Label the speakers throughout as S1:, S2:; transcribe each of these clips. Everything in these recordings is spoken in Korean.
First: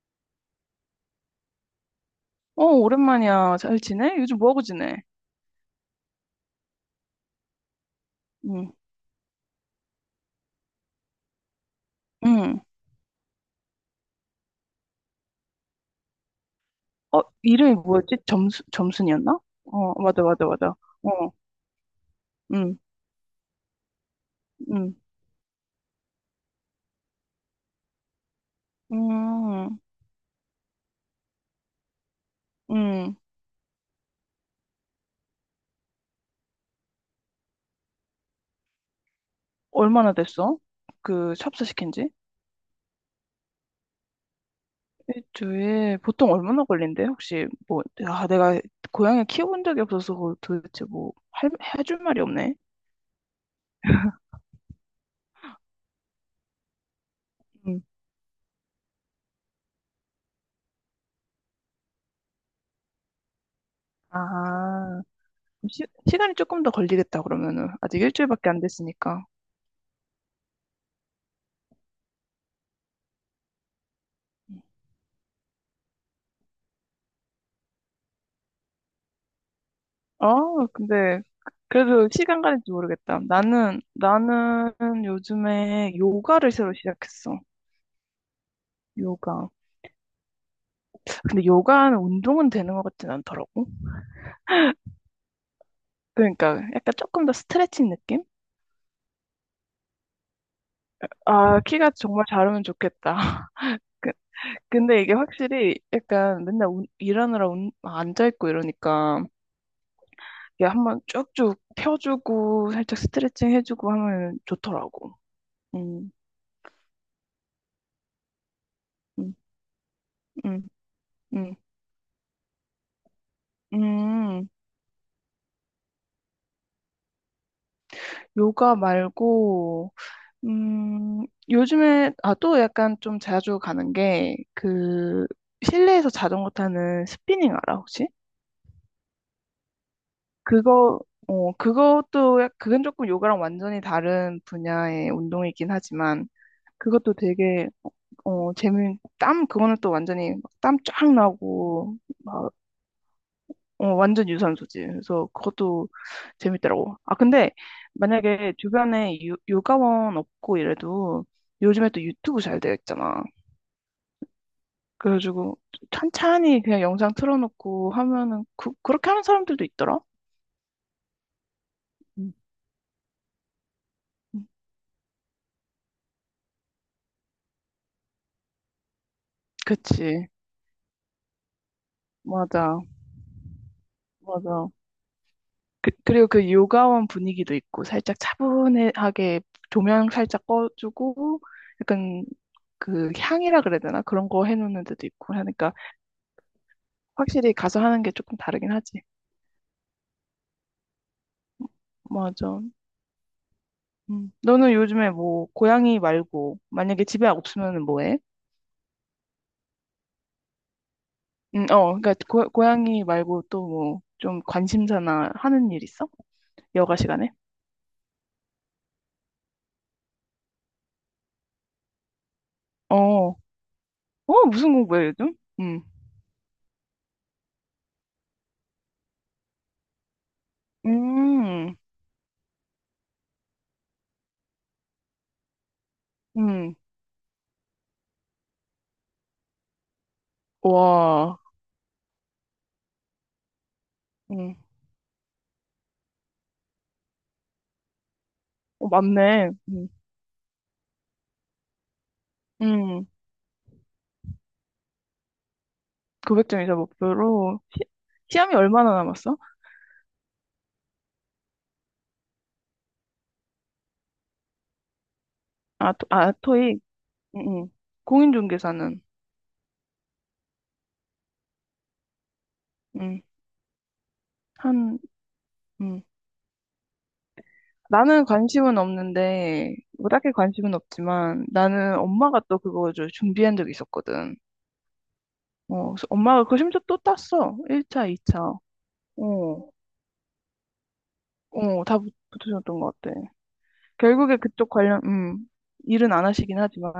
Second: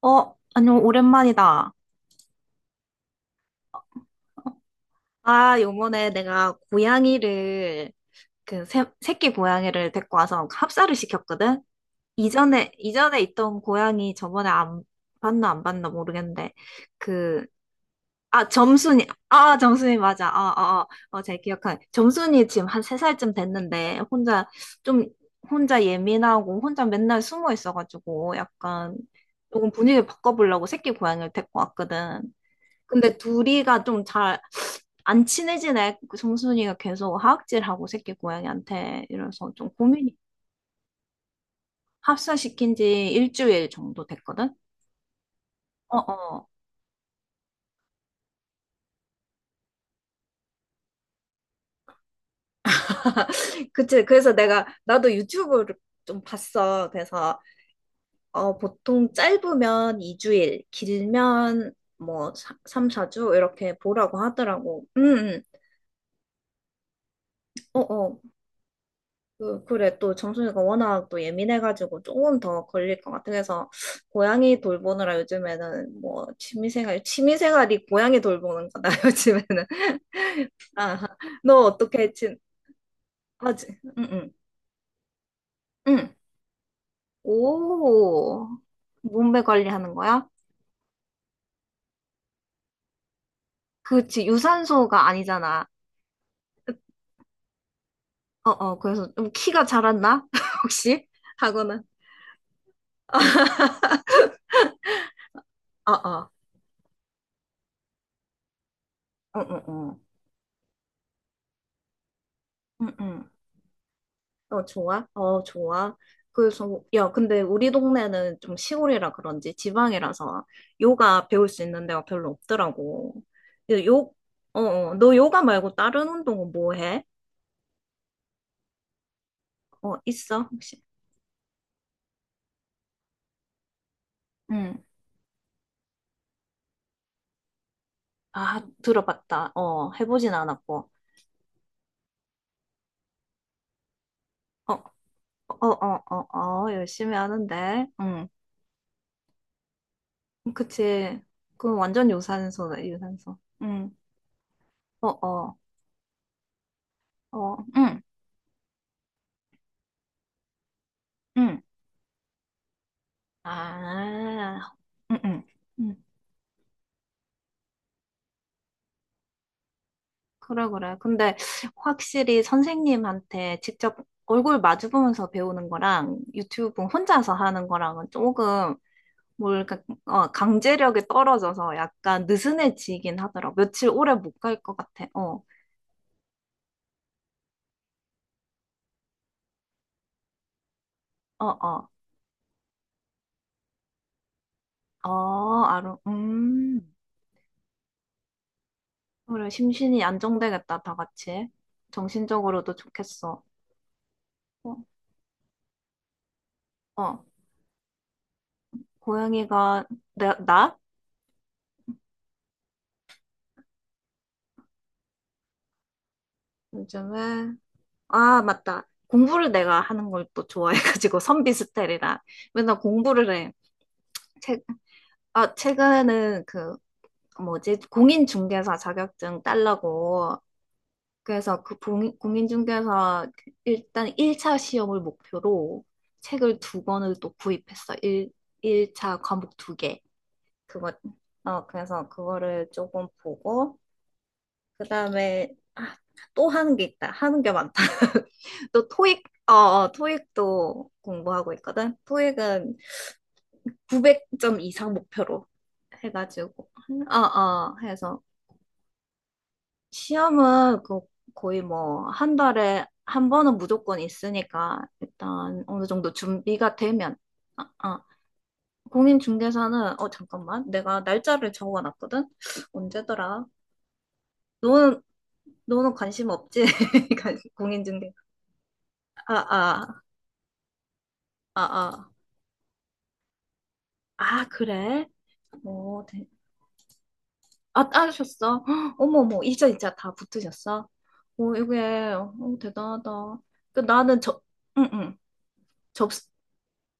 S1: 안녕, 오랜만이다.
S2: 어, 오랜만이야. 잘 지내? 요즘 뭐하고 지내?
S1: 아, 요번에 내가 고양이를,
S2: 응,
S1: 새끼 고양이를 데리고 와서 합사를 시켰거든?
S2: 응.
S1: 이전에 있던 고양이 저번에 안 봤나 안 봤나 모르겠는데,
S2: 어,
S1: 그,
S2: 이름이 뭐였지? 점순이었나?
S1: 아, 점순이
S2: 어, 맞아,
S1: 맞아.
S2: 맞아,
S1: 어,
S2: 맞아.
S1: 어, 어, 어,
S2: 어,
S1: 잘 기억하네. 점순이 지금
S2: 응,
S1: 한 세살쯤 됐는데, 혼자,
S2: 응,
S1: 좀, 혼자 예민하고, 혼자 맨날 숨어 있어가지고, 약간, 조금
S2: 응,
S1: 분위기 바꿔보려고 새끼 고양이를 데리고 왔거든.
S2: 응.
S1: 근데 둘이가 좀 잘 안 친해지네. 그 정순이가 계속 하악질하고 새끼 고양이한테 이래서 좀
S2: 얼마나
S1: 고민이
S2: 됐어? 그, 찹쌀 시킨 지?
S1: 합사시킨 지 일주일 정도 됐거든?
S2: 일주일, 보통
S1: 어어.
S2: 얼마나 걸린대? 혹시, 뭐, 아, 내가 고양이 키워본 적이 없어서 도대체 뭐, 해줄 말이 없네.
S1: 그치. 그래서 내가 나도 유튜브를 좀 봤어. 그래서
S2: 응.
S1: 보통 짧으면 2주일, 길면 뭐 3, 4주 이렇게 보라고 하더라고.
S2: 아,
S1: 응, 응.
S2: 시, 시간이 조금 더 걸리겠다, 그러면은. 아직
S1: 어어.
S2: 일주일밖에 안 됐으니까.
S1: 그래, 또 정순이가 워낙 또 예민해가지고 조금 더 걸릴 것 같아. 그래서 고양이 돌보느라 요즘에는 뭐 취미생활, 취미생활이 고양이 돌보는 거다, 요즘에는.
S2: 아,
S1: 아,
S2: 근데
S1: 너
S2: 그래도
S1: 어떻게
S2: 시간 가는 줄 모르겠다.
S1: 하지?
S2: 나는
S1: 응, 응,
S2: 나는 요즘에
S1: 응.
S2: 요가를 새로 시작했어.
S1: 오, 몸매
S2: 요가.
S1: 관리하는 거야?
S2: 근데 요가는 운동은 되는 것 같진 않더라고.
S1: 그치, 유산소가 아니잖아.
S2: 그러니까 약간 조금 더 스트레칭 느낌?
S1: 그래서 좀 키가 자랐나? 혹시?
S2: 아,
S1: 하고는,
S2: 키가 정말 자르면 좋겠다. 그- 근데 이게 확실히
S1: 어, 어,
S2: 약간 맨날 일하느라 앉아 있고 이러니까
S1: 어 어 어
S2: 이게 한번 쭉쭉 펴주고
S1: 응,
S2: 살짝
S1: 응.
S2: 스트레칭 해주고 하면
S1: 어, 좋아?
S2: 좋더라고.
S1: 어, 좋아.
S2: 음,
S1: 그래서, 야, 근데 우리 동네는 좀 시골이라
S2: 음,
S1: 그런지 지방이라서
S2: 음,
S1: 요가 배울
S2: 음.
S1: 수 있는 데가 별로 없더라고. 요, 요-
S2: 음,
S1: 어, 어, 너 요가 말고 다른 운동은 뭐 해?
S2: 요가 말고
S1: 어, 있어, 혹시?
S2: 요즘에, 아, 또 약간 좀 자주 가는 게,
S1: 응.
S2: 그, 실내에서 자전거 타는 스피닝 알아, 혹시?
S1: 아, 들어봤다. 해보진 않았고.
S2: 그거, 어, 그것도, 그건 조금 요가랑 완전히 다른
S1: 어,
S2: 분야의
S1: 어,
S2: 운동이긴
S1: 어,
S2: 하지만,
S1: 어, 어,
S2: 그것도
S1: 열심히
S2: 되게,
S1: 하는데. 응.
S2: 어, 재미, 땀, 그거는 또 완전히 땀 쫙
S1: 그치. 그건
S2: 나고,
S1: 완전
S2: 막,
S1: 유산소다, 유산소.
S2: 어,
S1: 응.
S2: 완전 유산소지.
S1: 어,
S2: 그래서
S1: 어,
S2: 그것도 재밌더라고. 아, 근데
S1: 어, 응,
S2: 만약에 주변에 요가원 없고 이래도
S1: 응.
S2: 요즘에 또 유튜브 잘 되어 있잖아.
S1: 아, 응,
S2: 그래가지고
S1: 응.
S2: 찬찬히 그냥 영상 틀어놓고 하면은 그렇게 하는 사람들도 있더라.
S1: 그래, 그래. 근데
S2: 음.
S1: 확실히 선생님한테 직접 얼굴 마주 보면서 배우는 거랑 유튜브 혼자서 하는 거랑은 조금 뭘까,
S2: 그치.
S1: 강제력이 떨어져서 약간
S2: 맞아.
S1: 느슨해지긴 하더라. 고 며칠 오래 못 갈
S2: 맞아.
S1: 것 같아. 어,
S2: 그리고 그 요가원 분위기도 있고 살짝 차분하게 조명 살짝 꺼주고
S1: 어, 어,
S2: 약간 그 향이라 그래야 되나? 그런 거 해놓는 데도 있고
S1: 어,
S2: 하니까
S1: 알아. 음.
S2: 확실히 가서 하는 게 조금 다르긴 하지.
S1: 그래, 심신이 안정되겠다, 다 같이.
S2: 맞아.
S1: 정신적으로도 좋겠어.
S2: 음. 너는
S1: 어,
S2: 요즘에 뭐 고양이 말고 만약에
S1: 어.
S2: 집에 없으면 뭐 해?
S1: 고양이가, 나?
S2: 어, 그러니까 고양이 말고 또 뭐 좀 관심사나 하는 일 있어? 여가 시간에?
S1: 요즘에 아, 맞다. 공부를 내가 하는 걸 또 좋아해가지고 선비 스타일이라 맨날 공부를
S2: 어,
S1: 해.
S2: 어,
S1: 최,
S2: 무슨 공부해 요즘?
S1: 최근에는 그 뭐지? 공인중개사 자격증 딸라고 그래서 그
S2: 음,
S1: 공인중개사 일단 1차 시험을 목표로 책을
S2: 음,
S1: 두 권을 또 구입했어. 1, 1차 과목 두 개. 그거
S2: 와,
S1: 그래서 그거를 조금 보고
S2: 음,
S1: 그다음에 아, 또 하는 게 있다. 하는 게 많다. 또
S2: 어, 맞네.
S1: 토익도 공부하고 있거든. 토익은
S2: 음,
S1: 900점 이상 목표로 해가지고
S2: 900점이자 목표로
S1: 해서
S2: 시험이 얼마나 남았어?
S1: 시험은 그 거의 뭐 한 달에 한 번은 무조건 있으니까 일단 어느
S2: 아,
S1: 정도 준비가
S2: 토익.
S1: 되면
S2: 음,
S1: 아,
S2: 음.
S1: 아.
S2: 공인중개사는
S1: 공인중개사는 잠깐만 내가 날짜를 적어놨거든.
S2: 음,
S1: 언제더라?
S2: 한,
S1: 너는 너는
S2: 음.
S1: 관심 없지? 공인중개사
S2: 나는 관심은
S1: 아,
S2: 없는데,
S1: 아,
S2: 뭐 딱히 관심은 없지만,
S1: 아,
S2: 나는
S1: 아.
S2: 엄마가 또 그거 좀 준비한 적이 있었거든.
S1: 아, 그래?
S2: 어,
S1: 오,
S2: 그래서
S1: 대...
S2: 엄마가 그 심지어 또 땄어.
S1: 아,
S2: 1차, 2차.
S1: 따셨어? 헉, 어머머,
S2: 어,
S1: 이자 다 붙으셨어? 오,
S2: 어, 다
S1: 이게, 오,
S2: 붙으셨던 것
S1: 대단하다.
S2: 같아.
S1: 그, 나는
S2: 결국에
S1: 저,
S2: 그쪽
S1: 응,
S2: 관련,
S1: 응, 접,
S2: 일은 안 하시긴 하지만.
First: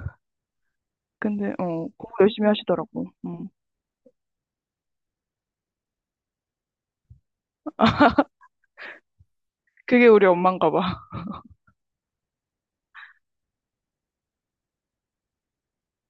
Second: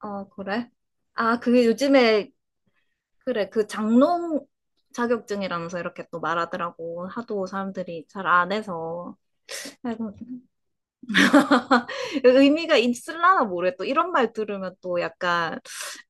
S1: 어, 그래? 아,
S2: 근데,
S1: 그게
S2: 어, 공부
S1: 요즘에,
S2: 열심히 하시더라고.
S1: 그래,
S2: 음.
S1: 그 장롱 자격증이라면서 이렇게 또 말하더라고. 하도 사람들이 잘 안 해서.
S2: 그게
S1: 아이고.
S2: 우리 엄마인가 봐.
S1: 의미가 있을라나 모르겠 또 이런 말 들으면 또 약간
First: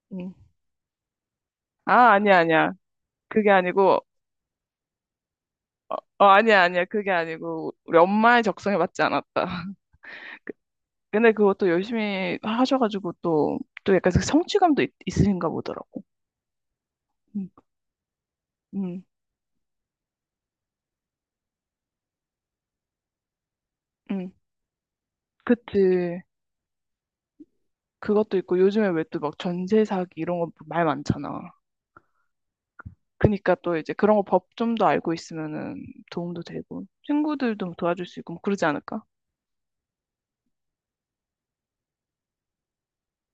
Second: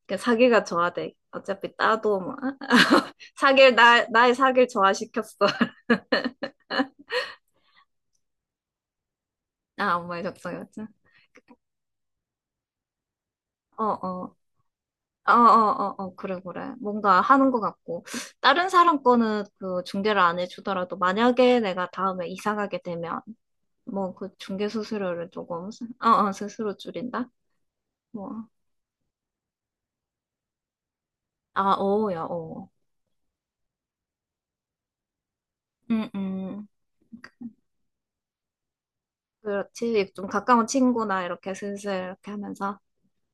S1: 그
S2: 음.
S1: 사기가 좋아돼. 어차피
S2: 아,
S1: 따도 뭐
S2: 아니야, 아니야. 그게
S1: 사기를
S2: 아니고,
S1: 나 나의 사기를 좋아시켰어.
S2: 어, 아니야, 아니야. 그게 아니고, 우리 엄마의 적성에 맞지 않았다.
S1: 아 엄마의 적성이었죠.
S2: 근데 그것도 열심히 하셔가지고 또,
S1: 어어
S2: 약간 그
S1: 어어어
S2: 성취감도 있,
S1: 어
S2: 으신가
S1: 어, 어,
S2: 보더라고.
S1: 어, 어. 그래 그래 뭔가
S2: 음,
S1: 하는 것 같고 다른 사람
S2: 음,
S1: 거는 그 중개를 안 해주더라도 만약에 내가 다음에 이사 가게 되면 뭐 그
S2: 음.
S1: 중개 수수료를 조금
S2: 그치.
S1: 어어 스스로 줄인다.
S2: 그것도 있고 요즘에 왜 또 막 전세 사기 이런 거 말 많잖아.
S1: 뭐아어야어
S2: 그니까 또 이제 그런 거 법 좀 더 알고 있으면은 도움도
S1: 음음
S2: 되고 친구들도 도와줄 수 있고 뭐 그러지 않을까?
S1: 그렇지 좀 가까운 친구나 이렇게 슬슬 이렇게 하면서.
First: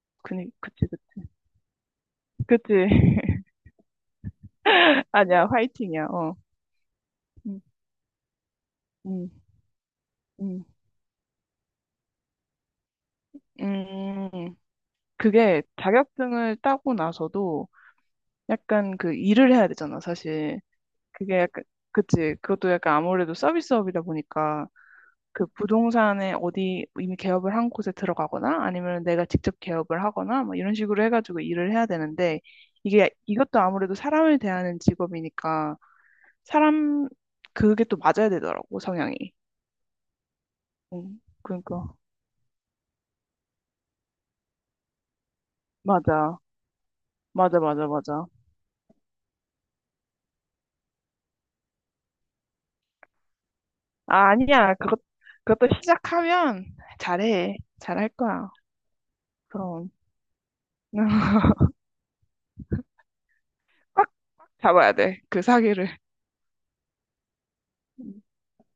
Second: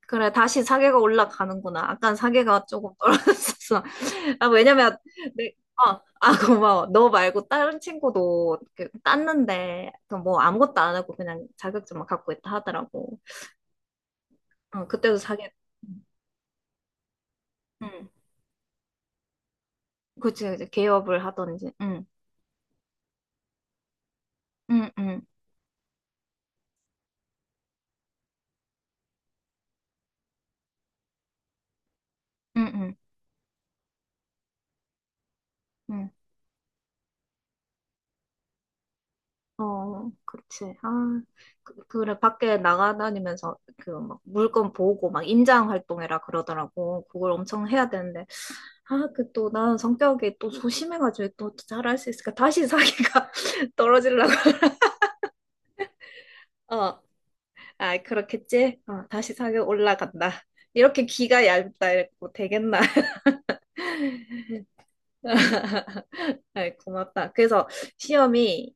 S1: 그래,
S2: 그니
S1: 다시
S2: 그치
S1: 사계가
S2: 그치
S1: 올라가는구나. 아깐 사계가
S2: 그치.
S1: 조금 떨어졌었어. 아, 왜냐면,
S2: 아니야, 화이팅이야,
S1: 아,
S2: 어.
S1: 고마워. 너 말고
S2: 음,
S1: 다른 친구도 이렇게
S2: 음,
S1: 땄는데, 그뭐
S2: 음.
S1: 아무것도 안 하고 그냥 자격증만 갖고 있다 하더라고.
S2: 음,
S1: 어, 그때도 사계,
S2: 그게
S1: 응,
S2: 자격증을 따고 나서도
S1: 응.
S2: 약간 그 일을 해야 되잖아,
S1: 그치,
S2: 사실.
S1: 이제 개업을
S2: 그게 약간,
S1: 하던지, 응,
S2: 그치. 그것도 약간 아무래도 서비스업이다 보니까
S1: 응, 응,
S2: 그 부동산에 어디 이미 개업을 한 곳에 들어가거나 아니면 내가 직접 개업을 하거나 뭐 이런 식으로 해가지고 일을 해야 되는데
S1: 응, 응,
S2: 이게 이것도 아무래도 사람을 대하는 직업이니까
S1: 응.
S2: 사람 그게 또 맞아야 되더라고 성향이.
S1: 어, 그치. 아,
S2: 응. 그러니까
S1: 그래, 밖에 나가다니면서 그 막 물건 보고 막 임장 활동해라
S2: 맞아
S1: 그러더라고. 그걸
S2: 맞아
S1: 엄청
S2: 맞아
S1: 해야
S2: 맞아.
S1: 되는데. 아, 그 또 나는 성격이 또 조심해가지고 또 잘할 수 있을까? 다시 사기가
S2: 아,
S1: 떨어지려고.
S2: 아니야, 그것도 시작하면
S1: 어,
S2: 잘해
S1: 아,
S2: 잘할 거야.
S1: 그렇겠지? 다시 사기
S2: 그럼.
S1: 올라간다. 이렇게 귀가 얇다 이고 되겠나?
S2: 확 잡아야 돼 그 사기를.
S1: 아이, 고맙다. 그래서 시험이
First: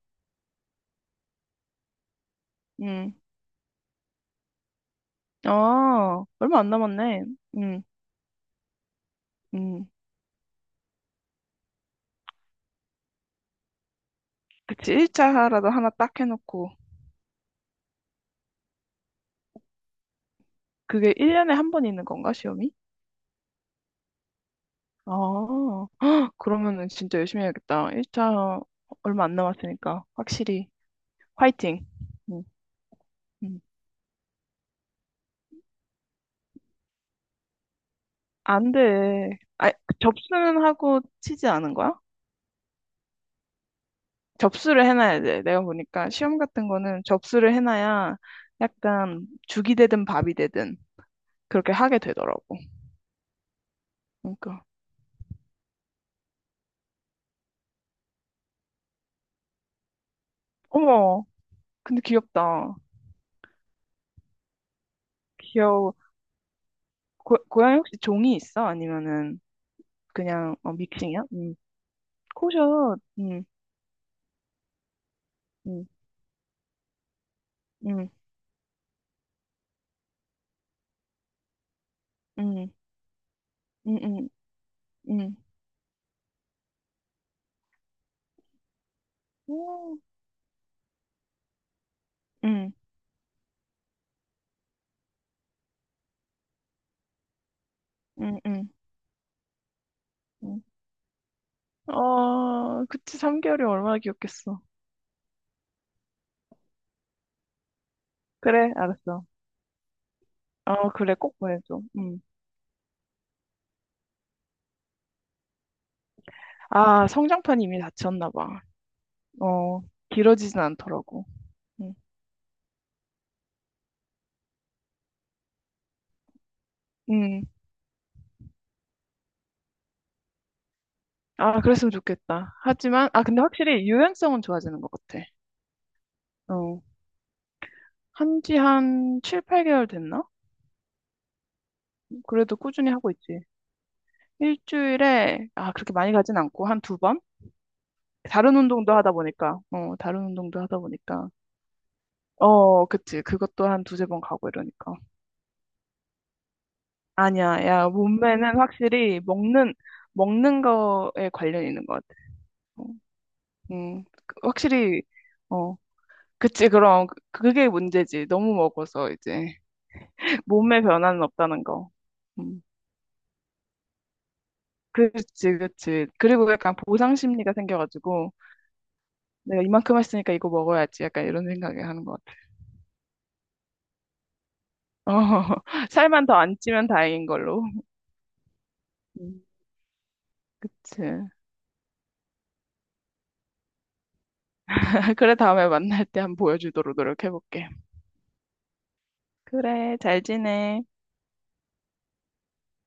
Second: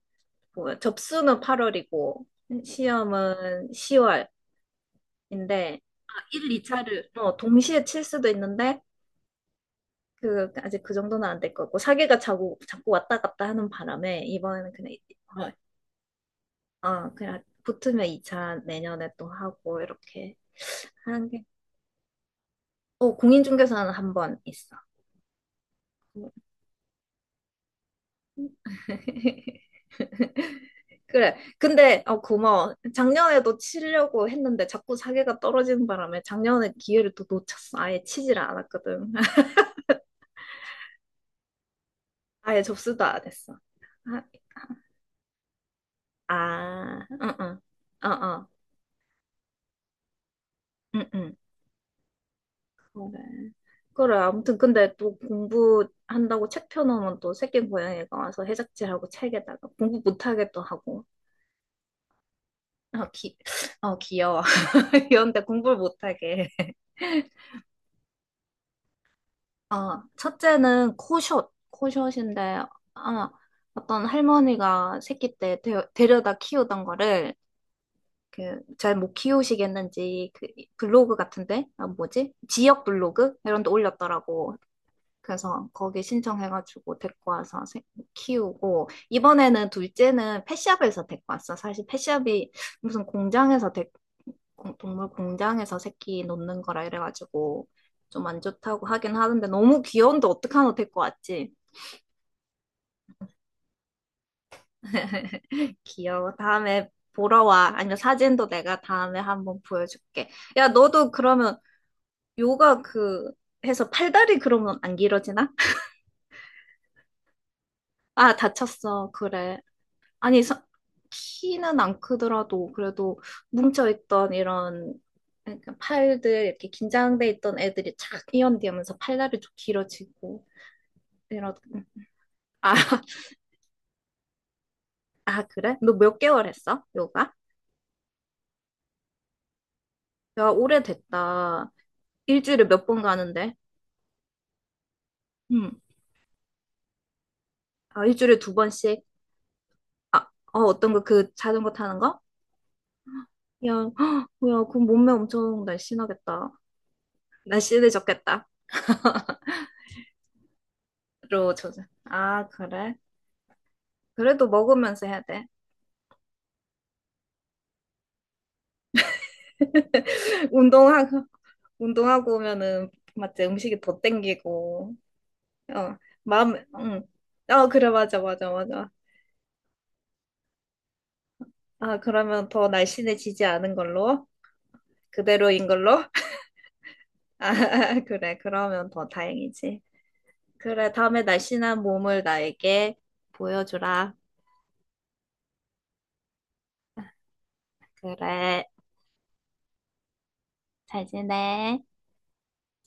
S1: 뭐 접수는 8월이고
S2: 응.
S1: 시험은 10월인데
S2: 아,
S1: 1,
S2: 얼마 안
S1: 2차를
S2: 남았네. 응.
S1: 동시에 칠 수도 있는데
S2: 응.
S1: 그 아직 그 정도는 안 될 거고 사기가 자꾸 자꾸 왔다 갔다 하는 바람에 이번에는
S2: 그치, 1차라도 하나 딱 해놓고.
S1: 그냥 붙으면 2차 내년에 또 하고 이렇게
S2: 그게
S1: 하는 게.
S2: 1년에 한 번 있는 건가, 시험이?
S1: 공인중개사는 한 번 있어.
S2: 아, 헉, 그러면은 진짜 열심히 해야겠다. 1차 얼마 안 남았으니까, 확실히.
S1: 그래.
S2: 화이팅!
S1: 근데
S2: 응,
S1: 고마워. 작년에도
S2: 응.
S1: 치려고 했는데 자꾸 사기가 떨어지는 바람에 작년에 기회를 또 놓쳤어. 아예 치질
S2: 안
S1: 않았거든.
S2: 돼. 아, 접수는 하고 치지 않은 거야?
S1: 아예 접수도 안 했어. 아,
S2: 접수를 해놔야 돼. 내가 보니까 시험 같은 거는
S1: 아, 응,
S2: 접수를
S1: 응, 어,
S2: 해놔야
S1: 어,
S2: 약간 죽이 되든 밥이 되든
S1: 응, 응.
S2: 그렇게 하게 되더라고.
S1: 그래. 그래, 아무튼
S2: 그러니까.
S1: 근데 또 공부한다고 책 펴놓으면 또 새끼 고양이가 와서 해적질하고 책에다가 공부 못하게 또 하고.
S2: 어머, 근데 귀엽다.
S1: 아, 귀여워. 귀여운데 공부를
S2: 귀여워.
S1: 못하게.
S2: 고양이 혹시 종이 있어? 아니면은
S1: 아,
S2: 그냥 어,
S1: 첫째는
S2: 믹싱이야? 음.
S1: 코숏인데,
S2: 코숏.
S1: 아,
S2: 음.
S1: 어떤 할머니가 새끼 때
S2: 음.
S1: 데려다 키우던 거를
S2: 음.
S1: 잘못 키우시겠는지 그 블로그 같은데, 아, 뭐지?
S2: 음.
S1: 지역 블로그? 이런 데
S2: 음. 음.
S1: 올렸더라고.
S2: 음.
S1: 그래서 거기 신청해가지고 데리고 와서 키우고 이번에는
S2: 오.
S1: 둘째는 펫샵에서 데리고 왔어. 사실 펫샵이
S2: 음.
S1: 무슨 공장에서 동물 공장에서 새끼 놓는 거라 이래가지고 좀
S2: 음.
S1: 안
S2: 음.
S1: 좋다고 하긴 하는데 너무 귀여운데
S2: 음.
S1: 어떡하노 데리고 왔지?
S2: 어, 그치. 3개월이 얼마나 귀엽겠어.
S1: 귀여워. 다음에 보러 와. 아니면 사진도
S2: 그래,
S1: 내가 다음에
S2: 알았어.
S1: 한번 보여줄게. 야,
S2: 어,
S1: 너도
S2: 그래. 꼭
S1: 그러면
S2: 보내줘. 음.
S1: 요가 해서 팔다리 그러면 안 길어지나?
S2: 아, 성장판이 이미 닫혔나
S1: 아,
S2: 봐.
S1: 다쳤어. 그래.
S2: 어,
S1: 아니,
S2: 길어지진 않더라고.
S1: 키는
S2: 음.
S1: 안 크더라도 그래도 뭉쳐있던 이런 예, 그러니까 팔들 이렇게 긴장돼
S2: 음.
S1: 있던 애들이 착 이완되면서 팔다리 좀 길어지고 이런
S2: 아, 그랬으면 좋겠다.
S1: 아,
S2: 하지만 아, 근데 확실히 유연성은 좋아지는 것 같아.
S1: 아 그래? 너 몇 개월
S2: 어.
S1: 했어? 요가?
S2: 한지 한 7, 8개월 됐나?
S1: 야, 오래됐다.
S2: 그래도
S1: 일주일에 몇
S2: 꾸준히
S1: 번
S2: 하고 있지.
S1: 가는데?
S2: 일주일에,
S1: 응.
S2: 아, 그렇게 많이 가진 않고, 한 두 번?
S1: 아, 일주일에 두
S2: 다른 운동도
S1: 번씩?
S2: 하다 보니까, 어, 다른 운동도 하다
S1: 어떤 거,
S2: 보니까.
S1: 그 자전거 타는 거?
S2: 어, 그치. 그것도 한
S1: 야,
S2: 두세 번 가고
S1: 뭐야, 그
S2: 이러니까.
S1: 몸매 엄청 날씬하겠다.
S2: 아니야, 야,
S1: 날씬해졌겠다.
S2: 몸매는 확실히 먹는 거에
S1: 로
S2: 관련 있는
S1: 저자.
S2: 것 같아.
S1: 아,
S2: 어,
S1: 그래? 그래도
S2: 확실히,
S1: 먹으면서 해야 돼.
S2: 어, 그치. 그럼, 그게 문제지. 너무 먹어서 이제. 몸에 변화는
S1: 운동하고.
S2: 없다는 거.
S1: 운동하고
S2: 음.
S1: 오면은 맞지 음식이 더 땡기고
S2: 그치,
S1: 어
S2: 그치. 그리고
S1: 마음
S2: 약간 보상 심리가
S1: 응어 그래 맞아
S2: 생겨가지고,
S1: 맞아 맞아
S2: 내가 이만큼 했으니까 이거 먹어야지. 약간 이런 생각을
S1: 아
S2: 하는 것 같아.
S1: 그러면 더 날씬해지지 않은 걸로
S2: 어.
S1: 그대로인 걸로
S2: 살만 더 안 찌면 다행인 걸로.
S1: 아 그래 그러면 더
S2: 음,
S1: 다행이지 그래 다음에
S2: 그치.
S1: 날씬한 몸을 나에게 보여주라
S2: 그래, 다음에 만날 때 한번 보여주도록 노력해볼게.
S1: 그래
S2: 그래, 잘 지내.
S1: 잘 지내